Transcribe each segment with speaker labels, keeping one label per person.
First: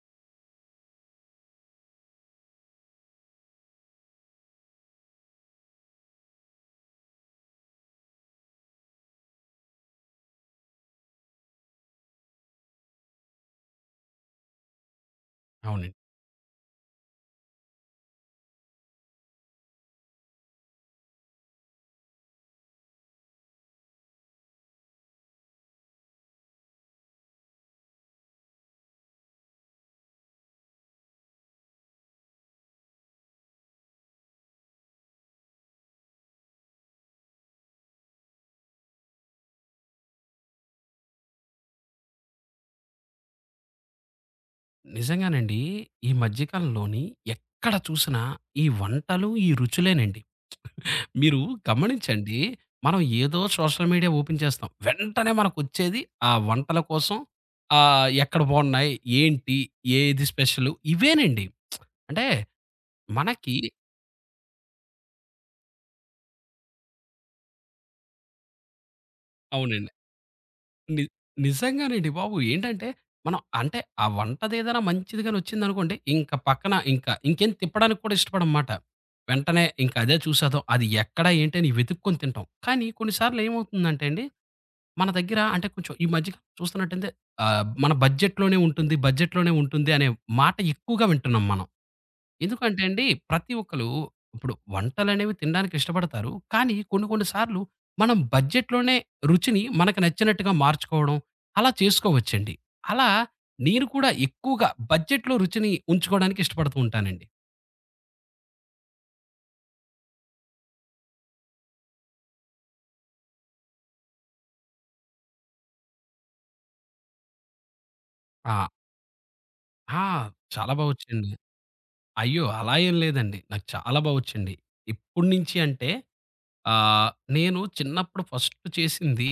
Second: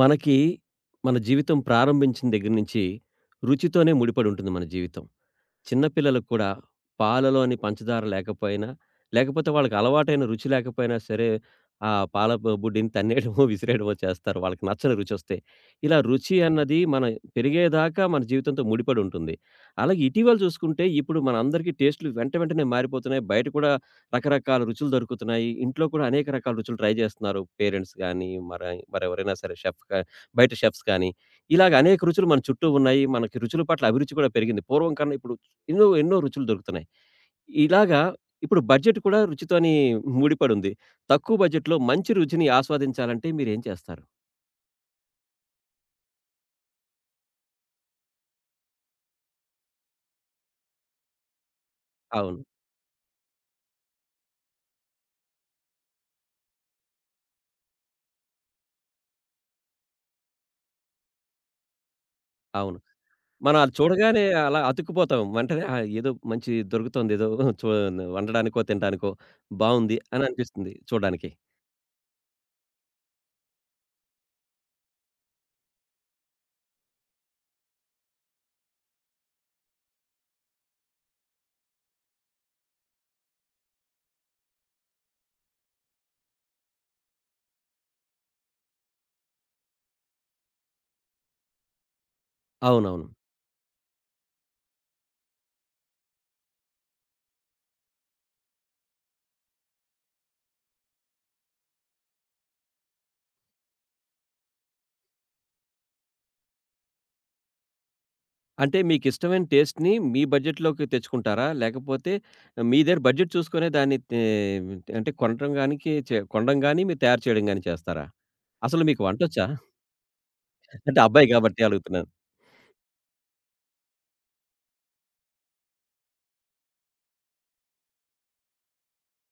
Speaker 1: మనకి, మన జీవితం ప్రారంభించిన దగ్గర నుంచి రుచితోనే ముడిపడుంటుంది మన జీవితం. చిన్న పిల్లలకు కూడా పాలలోని పంచదార లేకపోయినా, లేకపోతే వాళ్ళకి అలవాటైన రుచి లేకపోయినా సరే, ఆ పాల బుడ్డిని తన్నేయడమో, విసిరేయడమో చేస్తారు. వాళ్ళకి నచ్చని రుచొస్తే.
Speaker 2: అవునండి.
Speaker 1: ఇలా రుచి అన్నది మన పెరిగేదాకా మన జీవితంతో ముడిపడి ఉంటుంది. అలాగే ఇటీవల చూసుకుంటే ఇప్పుడు మనందరికీ టేస్ట్‌లు వెంట వెంటనే మారిపోతున్నాయి. బయట కూడా రకరకాల రుచులు దొరుకుతున్నాయి. ఇంట్లో కూడా అనేక రకాల రుచులు ట్రై జేస్తున్నారు. పేరెంట్స్ గానీ, మరెవరైనా సరే షెఫ్ కా బయట షెఫ్స్ కానీ, ఇలాగ అనేక రుచులు మన చుట్టూ ఉన్నాయి. మనకి రుచుల పట్ల అభిరుచి కూడా పెరిగింది. పూర్వం కన్నా ఇప్పుడు ఎన్నో, ఎన్నో రుచులు దొరుకుతున్నాయి. ఇలాగా ఇప్పుడు బడ్జెట్ కూడా రుచితోని ముడిపడుంది. తక్కువ బడ్జెట్‌లో మంచి రుచిని ఆస్వాదించాలంటే మీరేం చేస్తారు?
Speaker 2: నిజంగానండి. ఈ మధ్య కాలంలోని ఎక్కడ చూసినా ఈ వంటలు, ఈ రుచులేనండి. మీరు గమనించండి.
Speaker 1: అవును.
Speaker 2: మనం ఏదో సోషల్ మీడియా ఓపెన్ చేస్తాం. వెంటనే మనకొచ్చేది ఆ వంటల కోసం ఎక్కడ బాగున్నాయి? ఏంటి? ఏది స్పెషలు? ఇవేనండి. అంటే
Speaker 1: అవును.
Speaker 2: మనకి
Speaker 1: మనం అది చూడగానే అలా అతుక్కుపోతాం. వెంటనే ఆ! ఏదో మంచి దొరుకుతోంది. ఏదో చూ వండడానికో, తినడానికో
Speaker 2: అవునండి.
Speaker 1: బావుంది అని అనిపిస్తుంది
Speaker 2: ని
Speaker 1: చూడడానికి.
Speaker 2: నిజంగానండి బాబు. ఏంటంటే, మనం అంటే ఆ వంటదేదైనా మంచిది గాని వచ్చిందనుకోండి, ఇంక పక్కన ఇంకా ఇంకేం తిప్పడానికి కూడా ఇష్టపడం మాట. వెంటనే ఇంక అదే చూసేద్దాం. అది ఎక్కడ ఏంటి అని వెతుక్కొని తింటాం. కానీ కొన్ని సార్లు ఏమవుతుందంటే అండి, మన దగ్గర అంటే కొంచెం ఈ మధ్య చూస్తున్నట్టయితే మన బడ్జెట్‌లోనే ఉంటుంది అనే మాట ఎక్కువగా వింటున్నాం మనం. ఎందుకంటే అండి,
Speaker 1: అవునవును.
Speaker 2: ప్రతి ఒక్కళ్ళు ఇప్పుడు వంటలనేవి తినడానికి ఇష్టపడతారు. కానీ కొన్ని కొన్ని సార్లు మనం బడ్జెట్‌లోనే రుచిని మనకు నచ్చినట్టుగా మార్చుకోవడం అలా చేసుకోవచ్చండి. అలా నేను కూడా ఎక్కువగా బడ్జెట్‌లో రుచిని ఉంచుకోవడానికి ఇష్టపడుతూ ఉంటానండి.
Speaker 1: అంటే మీకిష్టమైన టేస్ట్‌ని మీ బడ్జెట్‌లోకి తెచ్చుకుంటారా? లేకపోతే మీ దగ్గర బడ్జెట్ చూసుకునే దాన్ని అంటే కొనటం గానికి చే కొనడం గాని, మీరు తయారు చేయడం గాని చేస్తారా?
Speaker 2: ఆ!
Speaker 1: అసలు మీకు వంటొచ్చా?
Speaker 2: ఆ! చాలా బా
Speaker 1: అంటే అబ్బాయి
Speaker 2: వచ్చండి.
Speaker 1: గాబట్టి అలుగుతున్నాను.
Speaker 2: అయ్యో! అలా ఏం లేదండి. నాకు చాలా బా వచ్చండి. ఎప్పటి నుంచి అంటే ఆహ్, నేను చిన్నప్పుడు ఫస్ట్ చేసింది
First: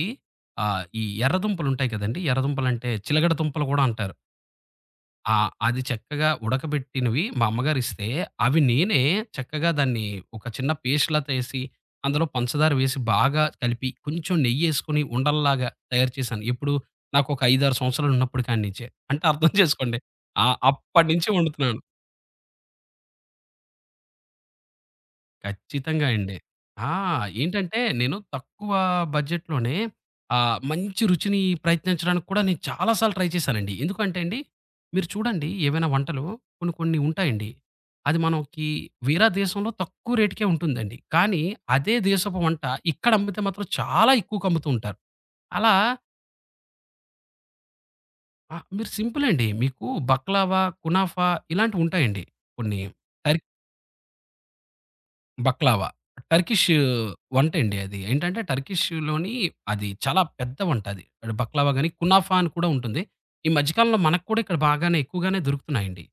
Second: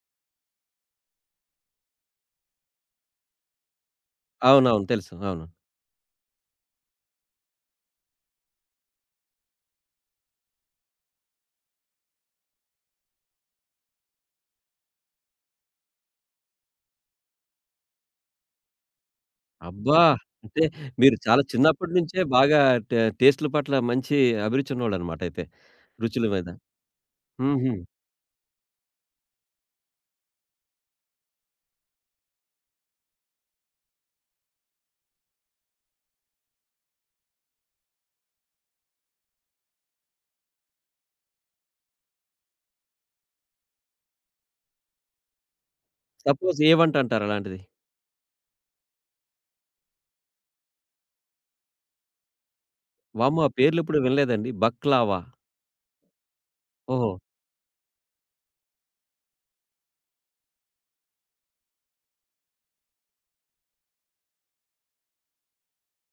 Speaker 2: ఈ ఎర్ర దుంపలుంటాయి కదండీ! ఎర్ర దుంపలంటే చిలగడ దుంపలు కూడా అంటారు.
Speaker 1: అవునవును. తెలుసు.
Speaker 2: ఆ!
Speaker 1: అవును.
Speaker 2: అది చక్కగా ఉడకబెట్టినవి మా అమ్మగారిస్తే, అవి నేనే చక్కగా దాన్ని ఒక చిన్న పేస్ట్‌లా చేసి, అందులో పంచదార వేసి బాగా కలిపి, కొంచెం నెయ్యేసుకొని ఉండల్లాగా తయారు చేశాను. ఎప్పుడు నాకొక 5, 6 సంవత్సరాలున్నప్పుడు కాడి నుంచే. అంటే అర్థం చేసుకోండి.
Speaker 1: అబ్బా!
Speaker 2: ఆ!
Speaker 1: అంటే
Speaker 2: అప్పటి
Speaker 1: మీరు
Speaker 2: నుంచి
Speaker 1: చాలా
Speaker 2: వండుతున్నాను.
Speaker 1: చిన్నప్పటి నుంచే బాగా టేస్ట్‌ల పట్ల మంచి అభిరుచి ఉన్నోళ్ళన్నమాట అయితే.
Speaker 2: ఖచ్చితంగా
Speaker 1: రుచుల
Speaker 2: అండి.
Speaker 1: మీద.
Speaker 2: ఆ!
Speaker 1: హుహు.
Speaker 2: ఏంటంటే నేను తక్కువ బడ్జెట్‌లోనే మంచి రుచిని ప్రయత్నించడానికి కూడా నేను చాలా సార్లు ట్రై చేశానండి. ఎందుకంటే అండి, మీరు చూడండి ఏవైనా వంటలు కొన్ని కొన్ని ఉంటాయండి. అది మనకి వేరే దేశంలో తక్కువ రేట్‌కే ఉంటుందండి. కానీ అదే దేశపు వంట ఇక్కడ అమ్మితే మాత్రం చాలా ఎక్కువకి అమ్ముతూ ఉంటారు. అలా
Speaker 1: సపోజ్ ఏ వంట అంటారు అలాంటిది?
Speaker 2: మీరు సింపుల్ అండి. మీకు బక్లావా, కునాఫా ఇలాంటివి ఉంటాయండి కొన్ని.
Speaker 1: వామ్మో! ఆ పేర్లెప్పుడు వినలేదండి. బక్లావా?
Speaker 2: బక్లావా. టర్కిష్
Speaker 1: ఓహో!
Speaker 2: వంటండి అది. ఏంటంటే టర్కిష్‌లోని అది చాలా పెద్ద వంట అది. అది బక్లావా గాని, కునాఫా అని కూడా ఉంటుంది. ఈ మధ్య కాలంలో మనకు కూడా ఇక్కడ బాగానే ఎక్కువగానే దొరుకుతున్నాయండి.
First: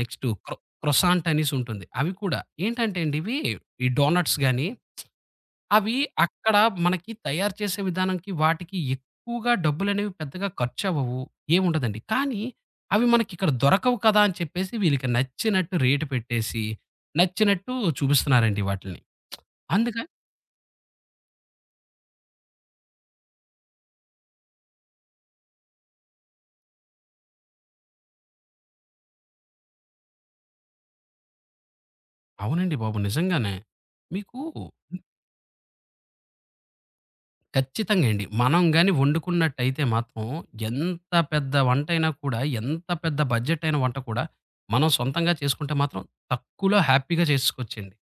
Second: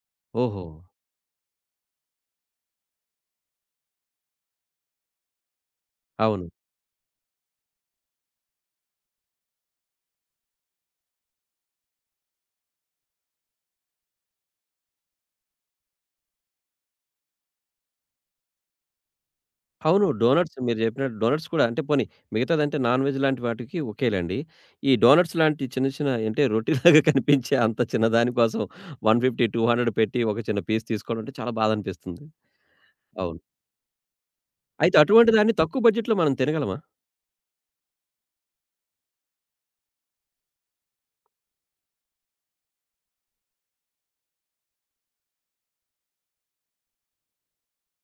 Speaker 2: నెక్స్టు క్రొ
Speaker 1: ఓహో!
Speaker 2: క్రొసాంట్ అనేసి ఉంటుంది. అవి కూడా ఏంటంటే అండి ఇవి ఈ డోనట్స్ గాని, అవి
Speaker 1: అవును.
Speaker 2: అక్కడ మనకి తయారు చేసే విధానంకి వాటికి ఎక్కువగా డబ్బులనేవి పెద్దగా ఖర్చవ్వవు. ఏముండదండి. కానీ అవి మనకిక్కడ దొరకవు కదా! అని చెప్పేసి వీళ్ళకి నచ్చినట్టు రేటు పెట్టేసి, నచ్చినట్టు చూపిస్తున్నారండి వాటిల్ని. అందుక
Speaker 1: అవును. డోనట్స్ మీరు చెప్పినట్టు డోనట్స్ కూడా అంటే పోనీ మిగతాదంటే నాన్ వెజ్ లాంటి వాటికి ఓకేలెండి. ఈ డోనట్స్ లాంటి చిన్న చిన్న అంటే రొట్టెలాగా కనిపించే అంత చిన్నదాని కోసం 150, 200 పెట్టి ఒక చిన్న పీస్ తీసుకోవడం అంటే చాలా బాధనిపిస్తుంది.
Speaker 2: అవునండి బాబు.
Speaker 1: అవును.
Speaker 2: నిజంగానే. మీకు
Speaker 1: అయితే అటువంటి దాన్ని తక్కువ బడ్జెట్‌లో మనం తినగలమా?
Speaker 2: ఖచ్చితంగా అండి. మనం గాని వండుకున్నట్టయితే మాత్రం ఎంత పెద్ద వంటైనా కూడా, ఎంత పెద్ద బడ్జెట్ అయిన వంట కూడా మనం సొంతంగా చేసుకుంటే మాత్రం తక్కువలో హ్యాపీగా చేసుకోవచ్చండి.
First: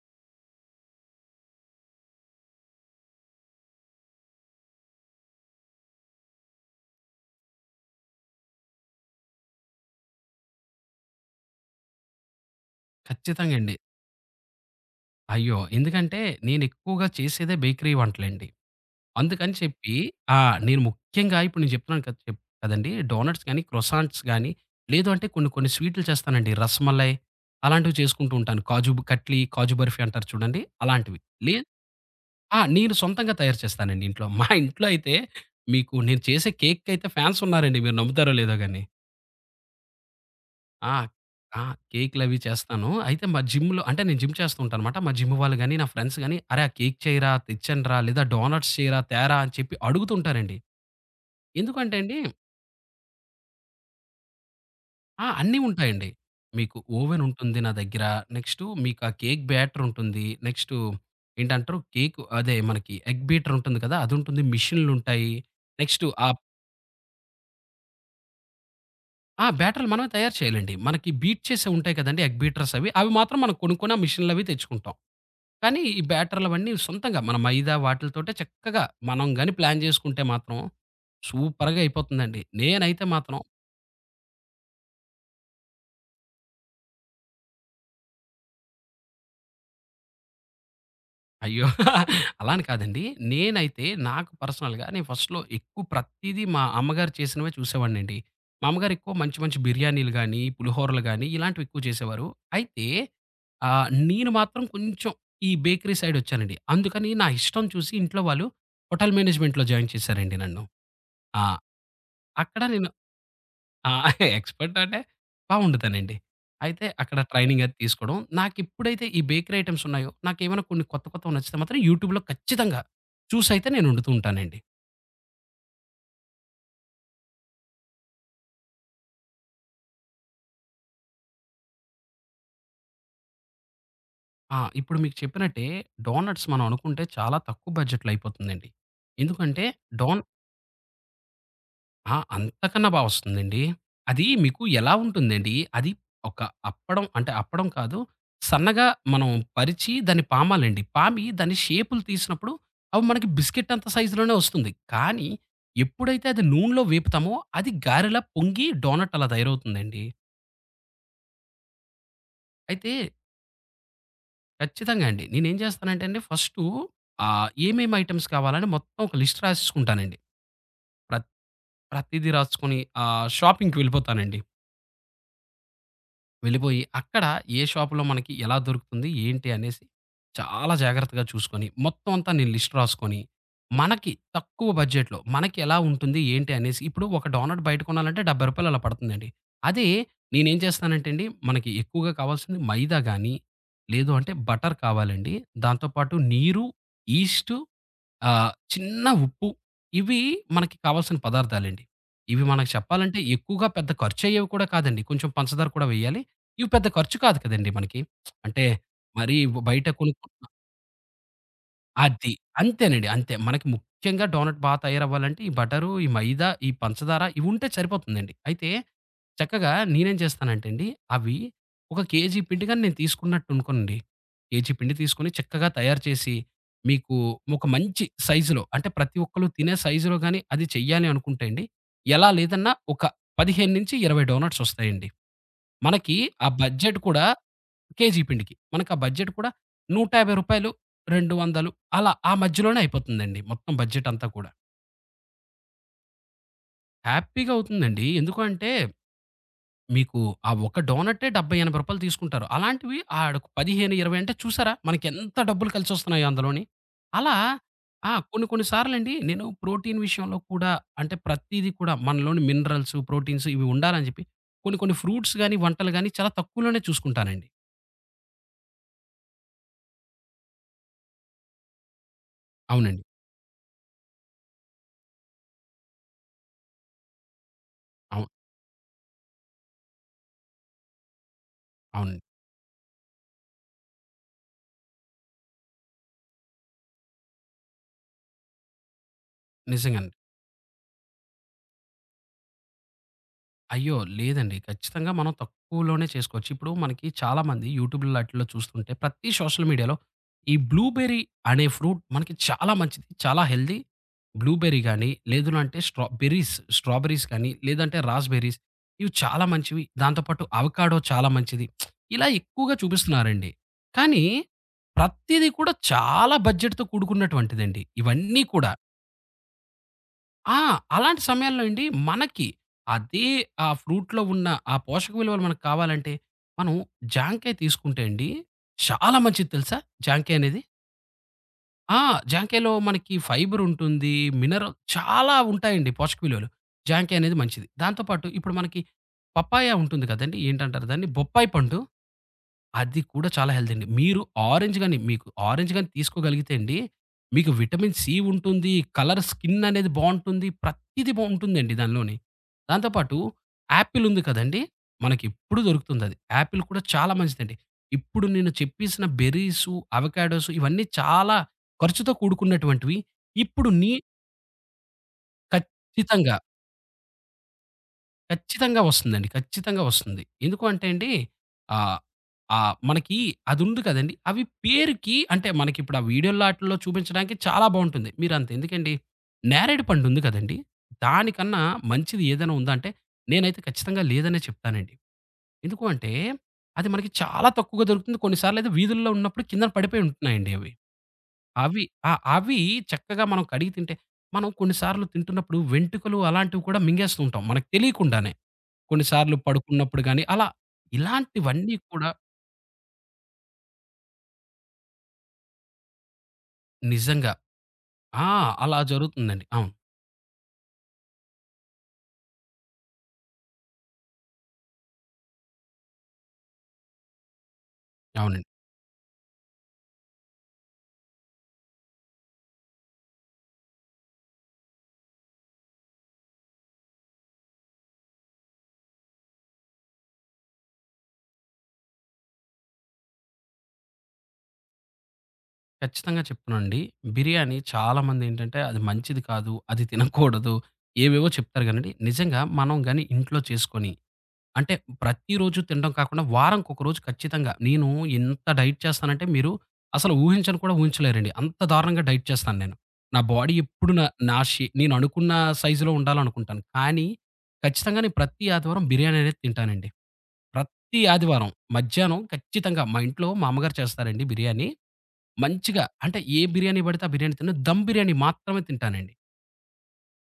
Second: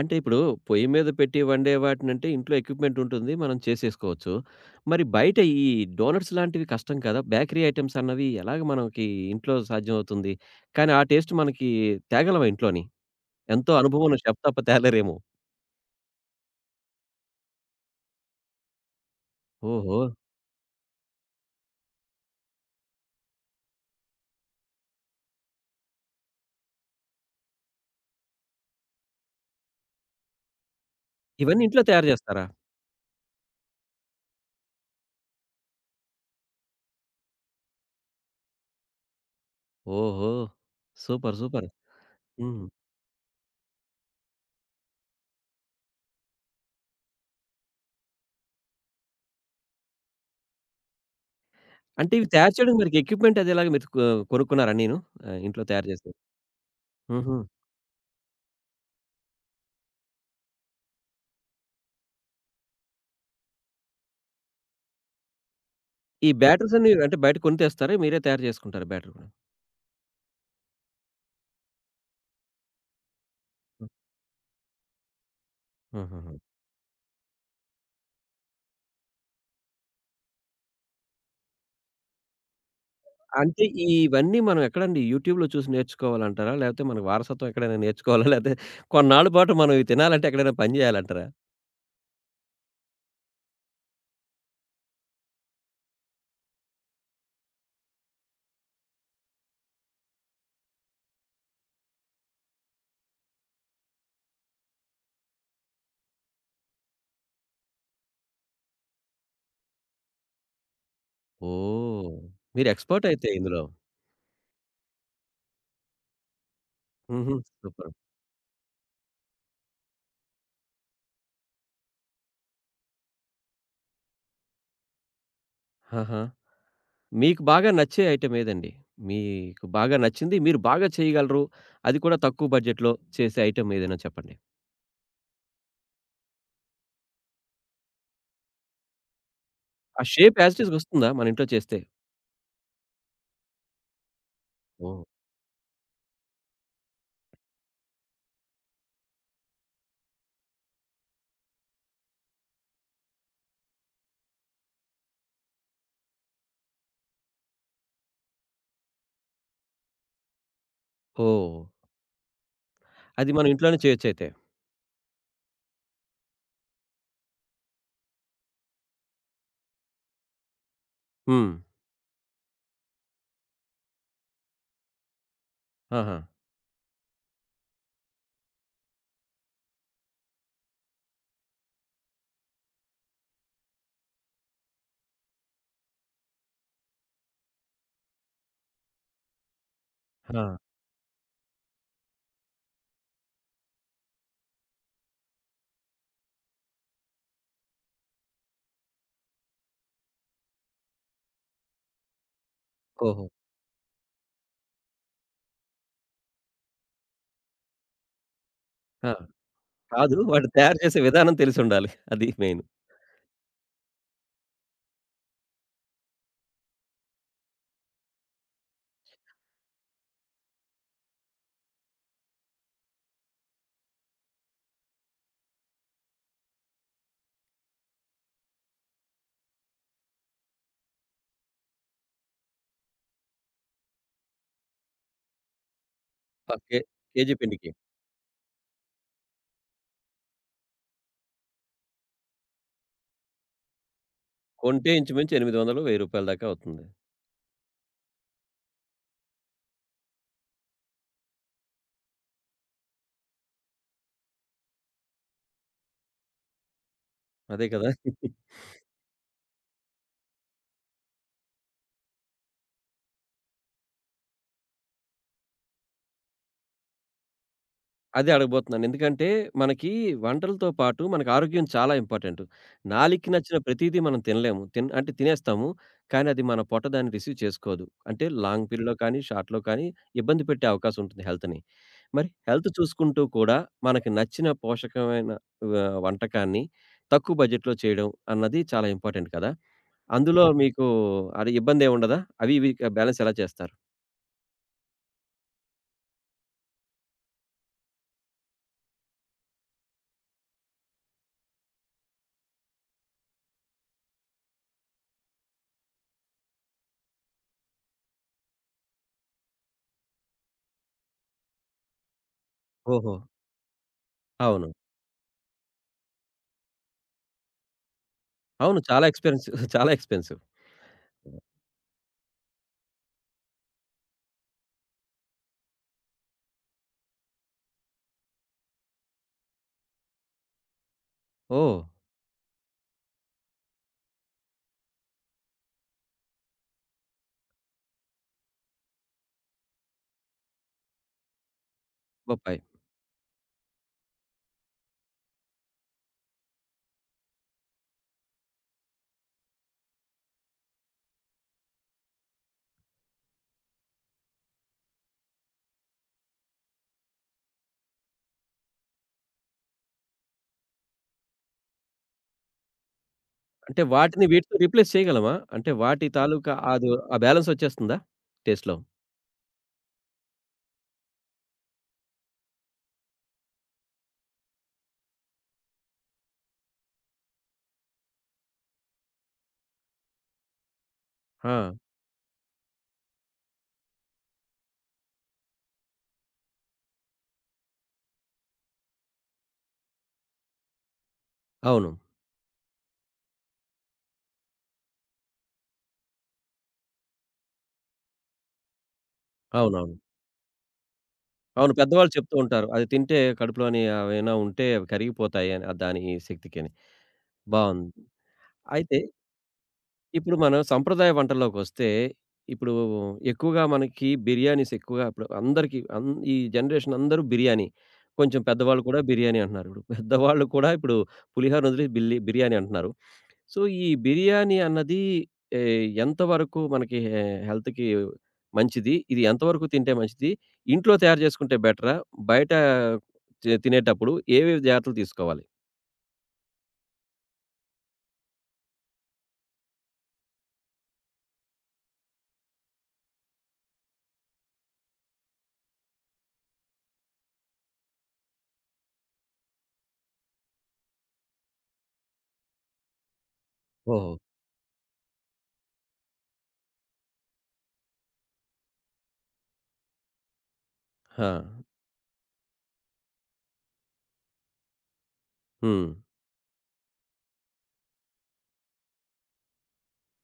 Speaker 1: అంటే ఇప్పుడు పొయ్యి మీద పెట్టి వండే వాటినంటే ఇంట్లో ఎక్విప్‌మెంట్ ఉంటుంది. మనం చేసేసుకోవచ్చు. మరి బయట ఈ డోనట్స్ లాంటివి కష్టం కదా! బేకరీ ఐటెమ్స్ అన్నవి ఎలాగ మనకి ఇంట్లో సాధ్యమవుతుంది? కానీ ఆ టేస్ట్ మనకి తేగలమా ఇంట్లోని?
Speaker 2: ఖచ్చితంగా
Speaker 1: ఎంతో
Speaker 2: అండి.
Speaker 1: అనుభవం ఉన్న షెఫ్ తప్ప తేలేరేమో!
Speaker 2: అయ్యో! ఎందుకంటే నేనెక్కువగా చేసేదే బేకరీ వంటలండి. అందుకని చెప్పి
Speaker 1: ఓహో!
Speaker 2: ఆ! నేను ముఖ్యంగా ఇప్పుడు నేను చెప్తున్నాను కదా! చెప్ కదండీ. డోనట్స్ గాని, క్రొసాంట్స్ గాని, లేదు అంటే కొన్ని కొన్ని స్వీటులు చేస్తానండి. రసమలై అలాంటివి చేసుకుంటూ ఉంటాను. కాజు బ- కట్లీ, కాజు బర్ఫీ అంటారు చూడండి. అలాంటివి. లే
Speaker 1: ఇవన్నీ ఇంట్లో తయారు జేస్తారా?
Speaker 2: ఆ! నేను సొంతంగా తయారు చేస్తానండి ఇంట్లో. మా ఇంట్లో అయితే మీకు నేను చేసే కేక్‌కైతే ఫ్యాన్స్ ఉన్నారండి. మీరు నమ్ముతారో లేదో గాని.
Speaker 1: ఓహో!
Speaker 2: ఆ!
Speaker 1: సూపర్.
Speaker 2: ఆ!
Speaker 1: సూపర్.
Speaker 2: కేకులవి
Speaker 1: హ్మ్.
Speaker 2: చేస్తాను. అయితే మా జిమ్‌లో అంటే నేను జిమ్ చేస్తూ ఉంటానన్నమాట. మా జిమ్ వాళ్ళు గాని, నా ఫ్రెండ్స్ గాని, "అరే! ఆ కేక్ చేయరా, తెచ్చేయండిరా లేదా డోనట్స్ చేయరా, తేరా" అని చెప్పి అడుగుతుంటారండి. ఎందుకంటే
Speaker 1: అంటే
Speaker 2: అండి
Speaker 1: ఇవి తయారు చేయడానికి మరికి ఎక్విప్‌మెంట్ అది ఎలాగ మీరు కొనుక్కున్నారా అన్నీను?
Speaker 2: ఆ!
Speaker 1: ఆహ్,
Speaker 2: అన్నీ
Speaker 1: ఇంట్లో తయారు
Speaker 2: ఉంటాయండి.
Speaker 1: జేసేవి.
Speaker 2: మీకు ఓవెన్
Speaker 1: హుహు.
Speaker 2: ఉంటుంది నా దగ్గర. నెక్స్టు మీకు ఆ కేక్ బ్యాటర్ ఉంటుంది. నెక్స్టు ఏంటంటారు కేక్ అదే మనకి ఎగ్ బీటర్ ఉంటుంది కదా! అదుంటుంది. మిషన్‌లుంటాయి. నెక్స్టు
Speaker 1: ఈ
Speaker 2: ఆహ్,
Speaker 1: బ్యాటరీసన్నీ అంటే బయట కొని తెస్తారా? మీరే తయారు చేసుకుంటారా బ్యాటరీ కూడా?
Speaker 2: ఆ! బ్యాటర్‌లు మనమే తయారు చేయాలండి. మనకి బీట్ చేసేవి ఉంటాయి కదండీ ఎగ్ బీటర్స్ అవి. అవి మాత్రం మనం
Speaker 1: హ్మ్.
Speaker 2: కొనుక్కొని ఆ మిషన్‌లవి తెచ్చుకుంటాం. కానీ ఈ
Speaker 1: హుహుహు.
Speaker 2: బ్యాటర్‌లవన్నీ సొంతంగా మన మైదా వాటిలతోటే చక్కగా మనం గాని ప్లాన్ చేసుకుంటే మాత్రం సూపర్‌గా అయిపోతుందండి. నేనైతే మాత్రం
Speaker 1: అంటే ఇవన్నీ మనం ఎక్కడండి యూట్యూబ్‌లో చూసి నేర్చుకోవాలంటారా? లేపోతే మనకు వారసత్వం ఎక్కడైనా నేర్చుకోవాలా? లేతే కొన్నాళ్ళ పాటు మనం ఇవి తినాలంటే ఎక్కడైనా పని జేయాలంటారా?
Speaker 2: అయ్యో! అలా అని కాదండి. నేనైతే నాకు పర్సనల్‌గా నేను ఫస్ట్‌లో ఎక్కువ ప్రతీదీ మా అమ్మగారు చేసినవే చూసేవాడినండి. మా అమ్మగారు ఎక్కువ మంచి మంచి బిర్యానీలు గానీ, పులిహోరలు గానీ ఇలాంటివి ఎక్కువ చేసేవారు. అయితే నేను మాత్రం కొంచెం ఈ బేకరీ సైడ్ వచ్చానండి. అందుకని నా ఇష్టం చూసి ఇంట్లో వాళ్ళు హోటల్ మేనేజ్మెంట్‌లో జాయిన్ చేశారండి నన్ను. ఆ!
Speaker 1: ఓహ్!
Speaker 2: అక్కడ
Speaker 1: మీరు
Speaker 2: నేను
Speaker 1: ఎక్స్‌పర్ట్ అయితే ఇందులో.
Speaker 2: ఆ! ఎక్స్‌పర్ట్ అంటే బావుండుతానండి. అయితే అక్కడ
Speaker 1: హుహు.
Speaker 2: ట్రైనింగ్ అది
Speaker 1: సూపర్.
Speaker 2: తీసుకోవడం. నాకెప్పుడైతే ఈ బేకరీ ఐటెమ్స్ ఉన్నాయో, నాకేమైనా కొన్ని కొత్త కొత్తవి నచ్చితే మాత్రం యూట్యూబ్‌లో ఖచ్చితంగా చూసైతే నేను వండుతూ ఉంటానండి.
Speaker 1: ఆహా! మీకు బాగా నచ్చే ఐటెమ్ ఏదండి? మీకు బాగా నచ్చింది, మీరు బాగా చేయగలరు, అది కూడా తక్కువ బడ్జెట్‌లో చేసే ఐటెమ్ ఏదైనా చెప్పండి?
Speaker 2: ఆ! ఇప్పుడు మీకు చెప్పినట్టే డోనట్స్ మనం అనుకుంటే చాలా తక్కువ బడ్జెట్‌లో అయిపోతుందండి. ఎందుకంటే
Speaker 1: ఆ
Speaker 2: donut
Speaker 1: shape as it is వస్తుందా మన ఇంట్లో చేస్తే?
Speaker 2: ఆ! అంతకన్నా బా వస్తుందండి. అది మీకు ఎలా
Speaker 1: ఓహ్!
Speaker 2: ఉంటుందండి, అది ఒక అప్పడం అంటే అప్పడం కాదు, సన్నగా మనం పరిచి దాన్ని పామాలండి. పామి దాని షేపులు తీసినప్పుడు అవి మనకి బిస్కెట్ అంత సైజులోనే వస్తుంది. కానీ ఎప్పుడైతే అది నూనెలో వేపుతామో అది గారెలా పొంగి డోనట్ అలా తయారవుతుందండి.
Speaker 1: ఓహ్!
Speaker 2: అయితే
Speaker 1: అది మనం ఇంట్లోనే చేయొచ్చయితే.
Speaker 2: ఖచ్చితంగా అండి. నేనేం చేస్తానంటే అండి ఫస్టు ఏమేమి ఐటెమ్స్ కావాలని మొత్తం ఒక లిస్ట్ రాసేసుకుంటానండి. ప్ర
Speaker 1: హ్మ్.
Speaker 2: ప్రతీదీ రాసుకొని షాపింగ్‌కి వెళ్ళిపోతానండి.
Speaker 1: ఆహా!
Speaker 2: వెళ్ళిపోయి అక్కడ ఏ షాప్‌లో మనకి ఎలా దొరుకుతుంది? ఏంటి? అనేసి చాలా జాగ్రత్తగా చూసుకొని, మొత్తం అంతా నేను లిస్ట్ రాసుకొని, మనకి తక్కువ బడ్జెట్‌లో మనకి ఎలా ఉంటుంది? ఏంటి? అనేసి ఇప్పుడు ఒక డోనట్ బయట కొనాలంటే రూ. 70 అలా పడుతుందండి. అదే
Speaker 1: ఆ!
Speaker 2: నేనేం చేస్తానంటే అండి, మనకి ఎక్కువగా కావాల్సింది మైదా గాని, లేదు అంటే బటర్ కావాలండి. దాంతో పాటు నీరు, ఈస్టు చిన్న ఉప్పు. ఇవి మనకి కావాల్సిన పదార్థాలండి. ఇవి మనకు చెప్పాలంటే
Speaker 1: ఓహో!
Speaker 2: ఎక్కువగా పెద్ద ఖర్చయ్యేవి కూడా కాదండి. కొంచెం పంచదార కూడా వేయాలి. ఇవి పెద్ద ఖర్చు కాదు కదండీ మనకి. అంటే
Speaker 1: ఆ!
Speaker 2: మరీ బయట
Speaker 1: కాదు.
Speaker 2: కొనుక్కు
Speaker 1: వాడు తయారు చేసే విధానం తెలిసుండాలి. అది
Speaker 2: అది.
Speaker 1: మెయిన్.
Speaker 2: అంతేనండి. అంతే. మనకి ముఖ్యంగా డోనట్ బా తయారవ్వాలంటే ఈ బటరు, ఈ మైదా, ఈ పంచదార ఇవి ఉంటే సరిపోతుందండి. అయితే చక్కగా నేనేం చేస్తానంటే అండి, అవి ఒక కేజీ పిండి గాని నేను తీసుకున్నట్టు అనుకోండి. కేజీ పిండి తీసుకొని చక్కగా తయారు చేసి, మీకు ఒక మంచి సైజులో అంటే ప్రతి ఒక్కళ్ళు తినే సైజులో గాని అది చెయ్యాలి అనుకుంటే అండి, ఎలా లేదన్నా ఒక 15-20 డోనట్స్ వస్తాయండి. మనకి ఆ
Speaker 1: పర్ కే
Speaker 2: బడ్జెట్ కూడా
Speaker 1: కేజీ పిండికి.
Speaker 2: కేజీ పిండికి. మనకా బడ్జెట్ కూడా రూ. 150, రూ. 200 అలా ఆ మధ్యలోనే అయిపోతుందండి మొత్తం బడ్జెట్ అంతా కూడా.
Speaker 1: కొంటే ఇంచుమించు 800, రూ. 1,000 దాకా అవుతుంది.
Speaker 2: హ్యాపీగా అవుతుందండి. ఎందుకు అంటే మీకు ఆ ఒక డోన‌టే రూ. 70, 80 తీసుకుంటారు. అలాంటివి ఆడొక 15, 20 అంటే చూసారా మనకెంత డబ్బులు కలిసొస్తున్నాయో అందులోని. అలా
Speaker 1: అదే కదా!
Speaker 2: ఆ! కొన్ని కొన్ని సార్లండి నేను ప్రోటీన్ విషయంలో కూడా అంటే ప్రతీది కూడా మనలోని మినరల్స్, ప్రోటీన్స్ ఇవి ఉండాలని జెప్పి కొన్ని కొన్ని ఫ్రూట్స్ గాని, వంటలు గాని చాలా తక్కువలోనే చూసుకుంటానండి.
Speaker 1: అదే అడగబోతున్నాను. ఎందుకంటే, మనకి వంటలతో పాటు మనకు ఆరోగ్యం చాలా ఇంపార్టెంటు.
Speaker 2: అవునండి.
Speaker 1: నాలికి నచ్చిన ప్రతీదీ మనం తినలేము. తిన్ అంటే తినేస్తాము. కానీ అది మన పొట్ట దాన్ని రిసీవ్ చేసుకోదు. అంటే
Speaker 2: అవును.
Speaker 1: లాంగ్ పీరియడ్‌లో కానీ, షార్ట్‌లో కానీ ఇబ్బంది పెట్టే అవకాశం ఉంటుంది హెల్త్‌ని.
Speaker 2: అవునండి.
Speaker 1: మరి హెల్త్ చూసుకుంటూ కూడా మనకి నచ్చిన పోషకమైన వంటకాన్ని తక్కువ బడ్జెట్‌లో చేయడం అన్నది చాలా ఇంపార్టెంట్ కదా!
Speaker 2: నిజంగానే.
Speaker 1: అందులో మీకు అది ఇబ్బందేముండదా? అవి ఇవి బ్యాలెన్స్ ఎలా చేస్తారు?
Speaker 2: అయ్యో! లేదండి. ఖచ్చితంగా మనం తక్కువలోనే చేసుకోవచ్చు. ఇప్పుడు మనకి చాలామంది యూట్యూబ్‌లో ఆటిల్లో చూస్తుంటే ప్రతి సోషల్ మీడియాలో ఈ బ్లూబెర్రీ అనే ఫ్రూట్ మనకి చాలా మంచిది. చాలా హెల్తీ. బ్లూబెర్రీ గాని, లేదు అంటే స్ట్రాబెర్రీస్ కానీ, లేదంటే రాస్‌బెర్రీస్ ఇవి చాలా మంచివి. దాంతో పాటు అవకాడో చాలా మంచిది. ఇలా ఎక్కువగా
Speaker 1: ఓహో!
Speaker 2: చూపిస్తున్నారండి. కానీ
Speaker 1: అవును.
Speaker 2: ప్రతీది కూడా చాలా బడ్జెట్‌తో కూడుకున్నటువంటిదండి. ఇవన్నీ కూడా.
Speaker 1: అవును. చాలా ఎక్స్‌పెన్సివ్ చాలా ఎక్స్‌పెన్సివ్.
Speaker 2: ఆ! అలాంటి సమయాల్లో అండి మనకి అదే ఆ ఫ్రూట్‌లో ఉన్న ఆ పోషక విలువలు మనకు కావాలంటే, మనం జాంకాయ తీసుకుంటే అండి చాలా మంచిది తెలుసా జాంకాయ అనేది.
Speaker 1: ఓహ్!
Speaker 2: ఆ! జాంకాయలో మనకి ఫైబర్ ఉంటుంది. మినరల్ చాలా ఉంటాయండి పోషక విలువలు. జాంకాయ అనేది మంచిది. దాంతో పాటు ఇప్పుడు మనకి పపాయ ఉంటుంది కదండీ! ఏంటంటారు దాన్ని బొప్పాయి పండు.
Speaker 1: బొప్పాయి.
Speaker 2: అది కూడా చాలా హెల్తీ అండి. మీరు ఆరెంజ్ గాని, మీకు ఆరెంజ్ గాని తీసుకోగలిగితే అండి, మీకు విటమిన్ సి ఉంటుంది. కలర్ స్కిన్ అనేది బావుంటుంది. ప్రతీది బావుంటుందండి దానిలోని. దాంతో పాటు యాపిల్ ఉంది కదండీ! మనకెప్పుడు దొరుకుతుందది. యాపిల్ కూడా చాలా మంచిదండి. ఇప్పుడు నేను చెప్పేసిన బెర్రీసు, అవకాడోసు ఇవన్నీ చాలా ఖర్చుతో కూడుకున్నటువంటివి. ఇప్పుడు
Speaker 1: అంటే
Speaker 2: నీ
Speaker 1: వాటిని వీటితో రీప్లేస్ చేయగలమా? అంటే వాటి
Speaker 2: ఖచ్చితంగా.
Speaker 1: తాలూకా అదో ఆ బ్యాలన్స్ వచ్చేస్తుందా? టేస్ట్‌లో.
Speaker 2: ఖచ్చితంగా వస్తుందండి. ఖచ్చితంగా వస్తుంది. ఎందుకు అంటే అండి ఆహ్, ఆహ్, మనకి అదుంది కదండీ! అవి పేరుకి అంటే మనకిప్పుడు ఆ వీడియో‌ల్లో ఆటిల్లో చూపించడానికి చాలా బావుంటుంది. మీరంత ఎందుకండి, నేరేడు పండుంది కదండీ! దానికన్నా
Speaker 1: ఆ!
Speaker 2: మంచిది ఏదైనా ఉందా అంటే, నేనైతే ఖచ్చితంగా లేదనే చెప్తానండి. ఎందుకు అంటే, అది మనకి చాలా తక్కువగా దొరుకుతుంది. కొన్ని సార్లయితే వీధుల్లో ఉన్నప్పుడు కిందన పడిపోయి ఉంటున్నాయండి అవి. అవి
Speaker 1: అవును.
Speaker 2: ఆ! అవి చక్కగా మనం కడిగి తింటే, మనం కొన్ని సార్లు తింటున్నప్పుడు వెంట్రుకలు అలాంటివి కూడా మింగేస్తూ ఉంటాం మనకు తెలియకుండానే. కొన్ని సార్లు
Speaker 1: అవునవును.
Speaker 2: పడుకున్నప్పుడు గాని, అలా
Speaker 1: అవును.
Speaker 2: ఇలాంటివన్నీ కూడా
Speaker 1: పెద్దవాళ్ళు చెప్తూ ఉంటారు. అది తింటే కడుపులోని అవేనా ఉంటే అవి కరిగిపోతాయి అని దాని శక్తికని.
Speaker 2: నిజంగా.
Speaker 1: బావుంది.
Speaker 2: ఆ! అలా
Speaker 1: అయితే
Speaker 2: జరుగుతుందండి. అవును.
Speaker 1: ఇప్పుడు మనం సంప్రదాయ వంటల్లోకొస్తే, ఇప్పుడు ఎక్కువగా మనకి బిర్యానీస్ ఎక్కువగా ఇప్పుడు అందరికీ అన్ ఈ జనరేషన్ అందరూ బిర్యానీ. కొంచెం
Speaker 2: అవునండి.
Speaker 1: పెద్దవాళ్ళు కూడా బిర్యానీ అంటున్నారు. ఇప్పుడు పెద్దవాళ్ళు కూడా ఇప్పుడు పులిహోరను వదిలి బిల్లి బిర్యానీ అంటున్నారు. సో, ఈ బిర్యానీ అన్నది ఏ ఎంతవరకు మనకి హెల్త్‌కి మంచిది? ఇది ఎంతవరకు తింటే మంచిది? ఇంట్లో తయారు చేసుకుంటే బెటరా? బయట తినేటప్పుడు ఏవేవి జాగ్రత్తలు తీసుకోవాలి?
Speaker 2: ఖచ్చితంగా చెప్తున్నానండి. బిర్యానీ చాలామందేంటంటే, అది మంచిది కాదు, అది తినకూడదు, ఏవేవో చెప్తారు గానండి. నిజంగా మనం గాని ఇంట్లో చేసుకొని అంటే ప్రతిరోజు తినడం కాకుండా వారంకొక రోజు ఖచ్చితంగా. నేను ఎంత డైట్ చేస్తానంటే మీరు అసలు ఊహించను కూడా ఊహించలేరండి. అంత దారుణంగా డైట్ చేస్తాను నేను. నా బాడీ ఎప్పుడు నా
Speaker 1: ఓహో!
Speaker 2: నా షే నేను అనుకున్న సైజులో ఉండాలనుకుంటాను. కానీ ఖచ్చితంగా నేను ప్రతి ఆదివారం బిర్యానీ అనేది తింటానండి. ప్రతి
Speaker 1: ఆ!
Speaker 2: ఆదివారం మధ్యాహ్నం ఖచ్చితంగా మా ఇంట్లో మా అమ్మగారు చేస్తారండి బిర్యానీ. మంచిగా
Speaker 1: హ్మ్.
Speaker 2: అంటే ఏ బిర్యానీ పడితే ఆ బిర్యానీ తినను. దమ్ బిర్యానీ మాత్రమే తింటానండి.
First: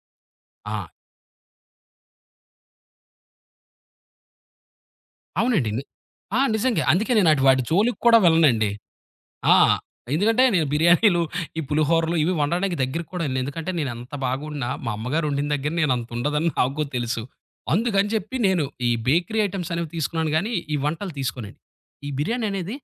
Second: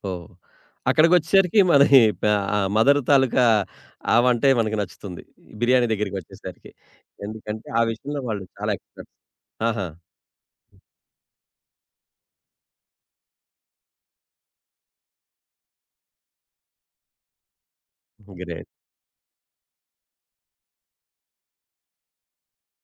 Speaker 1: ఓహ్!
Speaker 2: ఆ!
Speaker 1: అక్కడికొచ్చేసరికి మన ప మదర్ తాలూకా ఆ వంటే మనకి నచ్చుతుంది.
Speaker 2: అవునండి.
Speaker 1: బిర్యానీ
Speaker 2: ఆ!
Speaker 1: దగ్గరికొచ్చేసరికి.
Speaker 2: నిజంగా. అందుకే నేను అటు వాటి
Speaker 1: ఎందుకంటే, ఆ
Speaker 2: జోలికి కూడా
Speaker 1: విషయంలో వాళ్ళు
Speaker 2: వెళ్ళనండి.
Speaker 1: చాలా ఎక్స్‌పర్ట్స్.
Speaker 2: ఆ!
Speaker 1: ఆహా!
Speaker 2: ఎందుకంటే నేను బిర్యానీలు, ఈ పులిహోరలు ఇవి వండడానికి దగ్గరకి కూడా వెళ్ళను. ఎందుకంటే నేను ఎంత బాగుండినా మా అమ్మగారు వండిన దగ్గర నేను అంత ఉండదని నాకు తెలుసు. అందుకని చెప్పి నేను
Speaker 1: గ్రేట్.
Speaker 2: ఈ బేకరీ ఐటెమ్స్ అనేవి తీసుకున్నాను గానీ, ఈ వంటలు తీసుకోనండి. ఈ బిర్యానీ అనేది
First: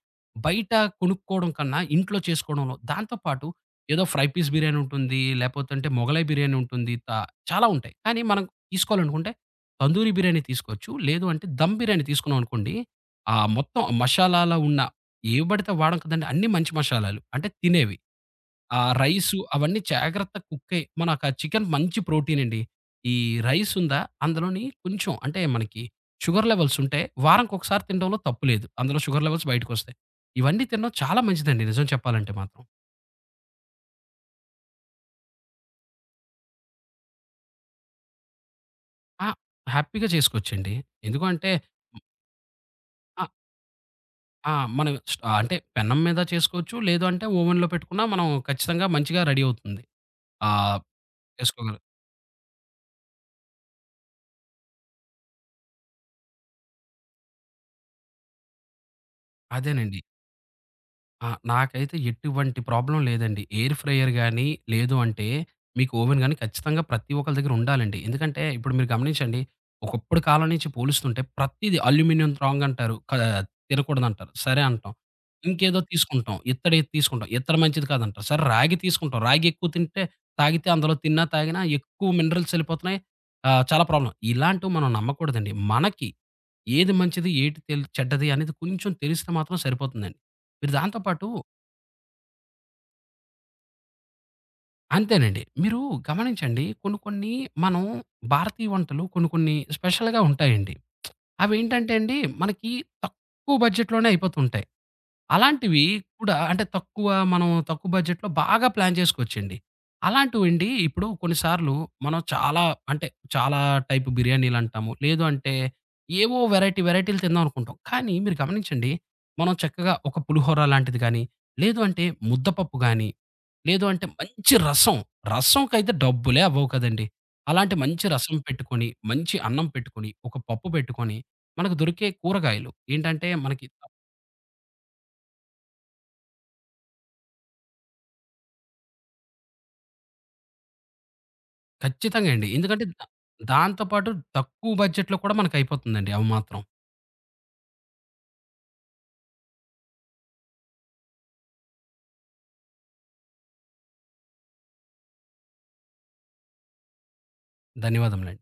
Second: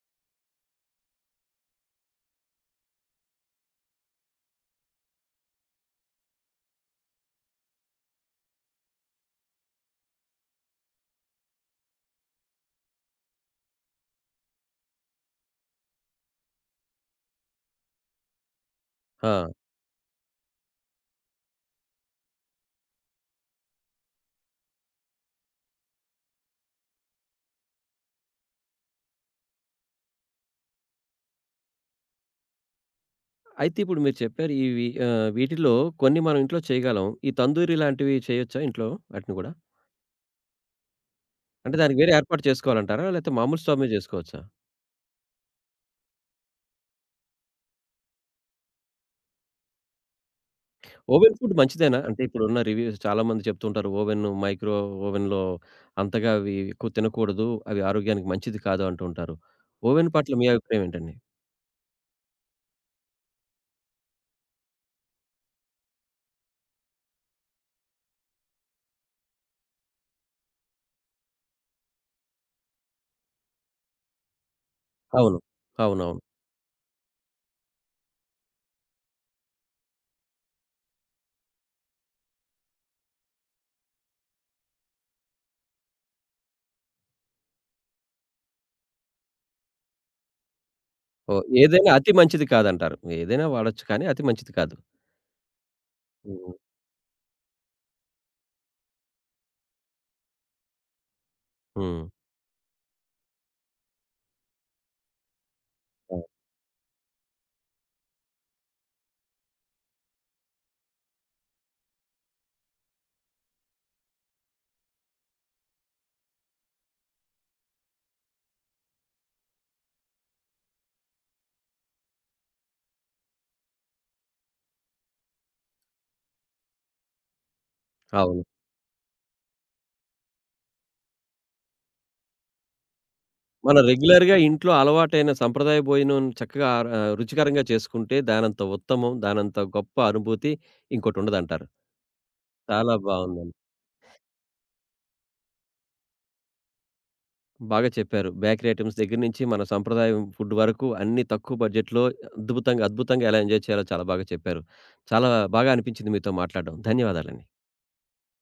Speaker 2: బయట కొనుక్కోవడం కన్నా ఇంట్లో చేసుకోవడంలో దాంతో పాటు ఏదో ఫ్రై పీస్ బిర్యానీ ఉంటుంది. లేపోతంటే మొగలై బిర్యానీ ఉంటుంది. త చాలా ఉంటాయి. కానీ మనం తీసుకోవాలనుకుంటే తందూరి బిర్యానీ తీసుకోవచ్చు. లేదు అంటే దమ్ బిర్యానీ తీసుకున్నాం అనుకోండి, ఆ మొత్తం మషాలాలో ఉన్న ఏవి పడితే అవి వాడం కదండీ! అన్నీ మంచి మషాలాలు. అంటే తినేవి. ఆ రైసు
Speaker 1: ఆ!
Speaker 2: అవన్నీ జాగ్రత్తగా కుక్కయి మనకు ఆ చికెన్ మంచి ప్రోటీన్ అండి. ఈ రైస్ ఉందా అందులోని కొంచెం అంటే మనకి షుగర్ లెవెల్స్ ఉంటే వారానికొకసారి తినడంలో తప్పు లేదు. అందులో షుగర్ లెవెల్స్ బయటకొస్తాయి. ఇవన్నీ తినడం చాలా మంచిదండి నిజం చెప్పాలంటే మాత్రం.
Speaker 1: అయితే ఇప్పుడు మీరు చెప్పారు ఇవి వీటిలో కొన్ని మనం ఇంట్లో చేయగలం. ఈ తందూరి లాంటివి చేయొచ్చా ఇంట్లో?
Speaker 2: ఆ!
Speaker 1: వాటిని గూడా?
Speaker 2: హ్యాపీగా చేసుకోవచ్చండి. ఎందుకు అంటే
Speaker 1: అంటే దానికి వేరే ఏర్పాటు చేసుకోవాలంటారా? లేతే
Speaker 2: ఆహ్,
Speaker 1: మామూలు స్టవ్ మీద జేసుకోవచ్చా?
Speaker 2: ఆ! మనం స్ ఆ, అంటే పెనం మీద చేసుకోవచ్చు. లేదు అంటే ఓవెన్‌లో పెట్టుకున్నా మనం ఖచ్చితంగా మంచిగా రెడీ అవుతుంది. ఆహ్,
Speaker 1: ఓవెన్ ఫుడ్
Speaker 2: చేసుకోగలం
Speaker 1: మంచిదేనా? అంటే ఇప్పుడున్న రివ్యూస్ చాలామంది చెప్తుంటారు. ఓవెన్, ఓవెన్‌లో అంతగా అవి ఎక్కువ తినకూడదు. అవి ఆరోగ్యానికి మంచిది కాదు అంటుంటారు.
Speaker 2: అదేనండి.
Speaker 1: ఓవెన్ పట్ల మీ అభిప్రాయం ఏంటండి?
Speaker 2: ఆ! నాకైతే ఎటువంటి ప్రాబ్లమ్ లేదండి. ఎయిర్ ఫ్రైయర్ గానీ, లేదు అంటే మీకు ఓవెన్ గానీ ఖచ్చితంగా ప్రతి ఒక్కళ్ళ దగ్గర ఉండాలండి. ఎందుకంటే ఇప్పుడు మీరు గమనించండి, ఒకప్పుడు కాలం నుంచి పోలుస్తుంటే ప్రతీది అల్యూమినియం రాంగ్ అంటారు. క తినకూడదంటారు. సరే అంటాం.
Speaker 1: అవును.
Speaker 2: ఇంకేదో
Speaker 1: అవునవును.
Speaker 2: తీసుకుంటాం. ఇత్తడేది తీసుకుంటాం. ఇత్తడి మంచిది కాదంటారు. సరే రాగి తీసుకుంటాం. రాగి ఎక్కువ తింటే తాగితే అందులో తిన్నా, తాగినా ఎక్కువ మినరల్స్ ఎళ్ళిపోతున్నాయి. చాలా ప్రాబ్లమ్. ఇలాంటివి మనం నమ్మకూడదండి. మనకి ఏది మంచిది, ఏటి తెల్ చెడ్డది అనేది కొంచెం తెలిస్తే మాత్రం సరిపోతుందండి. మీరు దాంతో పాటు
Speaker 1: ఓహ్! ఏదైనా అతి మంచిది కాదంటారు. ఏదైనా వాడొచ్చు కానీ అతి మంచిది కాదు.
Speaker 2: అంతేనండి. మీరు
Speaker 1: హ్మ్.
Speaker 2: గమనించండి కొన్ని కొన్ని మనం భారతీయ వంటలు కొన్ని కొన్ని స్పెషల్‌గా ఉంటాయండి. అవేంటంటే
Speaker 1: హ్మ్.
Speaker 2: అండి మనకి తక్కువ బడ్జెట్‌లోనే అయిపోతుంటాయి. అలాంటివి
Speaker 1: అవును.
Speaker 2: కూడా అంటే తక్కువ మనం తక్కువ బడ్జెట్‌లో బాగా ప్లాన్ చేసుకోవచ్చండి. అలాంటివండి ఇప్పుడు కొన్నిసార్లు మనం చాలా అంటే చాలా టైప్ బిర్యానీలంటాము. లేదు అంటే ఏవో వెరైటీ వెరైటీలు తిందాం అనుకుంటాం. కానీ మీరు గమనించండి మనం చక్కగా ఒక పులిహోర లాంటిది గానీ, లేదు అంటే ముద్దపప్పు గానీ, లేదు అంటే మంచి రసం, రసంకైతే డబ్బులే అవ్వవు కదండీ! అలాంటి మంచి రసం
Speaker 1: అవును.
Speaker 2: పెట్టుకొని, మంచి అన్నం పెట్టుకొని, ఒక పప్పు పెట్టుకొని, మనకు దొరికే కూరగాయలు ఏంటంటే మనకి
Speaker 1: మనం రెగ్యులర్‌గా ఇంట్లో అలవాటైన సంప్రదాయ భోజనం చక్కగా రుచికరంగా చేసుకుంటే దానంత ఉత్తమం, దానంత గొప్ప అనుభూతి ఇంకోటుండదంటారు.
Speaker 2: ఖచ్చితంగా అండి. ఎందుకంటే
Speaker 1: చాలా
Speaker 2: దా
Speaker 1: బావుందండి.
Speaker 2: దాంతో పాటు తక్కువ బడ్జెట్‌లో కూడా మనకయిపోతుందండి అవి మాత్రం.
Speaker 1: బాగా చెప్పారు. బేకరీ ఐటెమ్స్ దగ్గర నుంచి మన సంప్రదాయం ఫుడ్ వరకు అన్నీ తక్కువ బడ్జెట్‌లో అద్భుతంగా, అద్భుతంగా ఎలా ఎంజాయ్ చేయాలో చాలా బాగా చెప్పారు. చాలా బాగా అనిపించింది మీతో మాట్లాడడం. ధన్యవాదాలండి.
Speaker 2: ధన్యవాదములండి.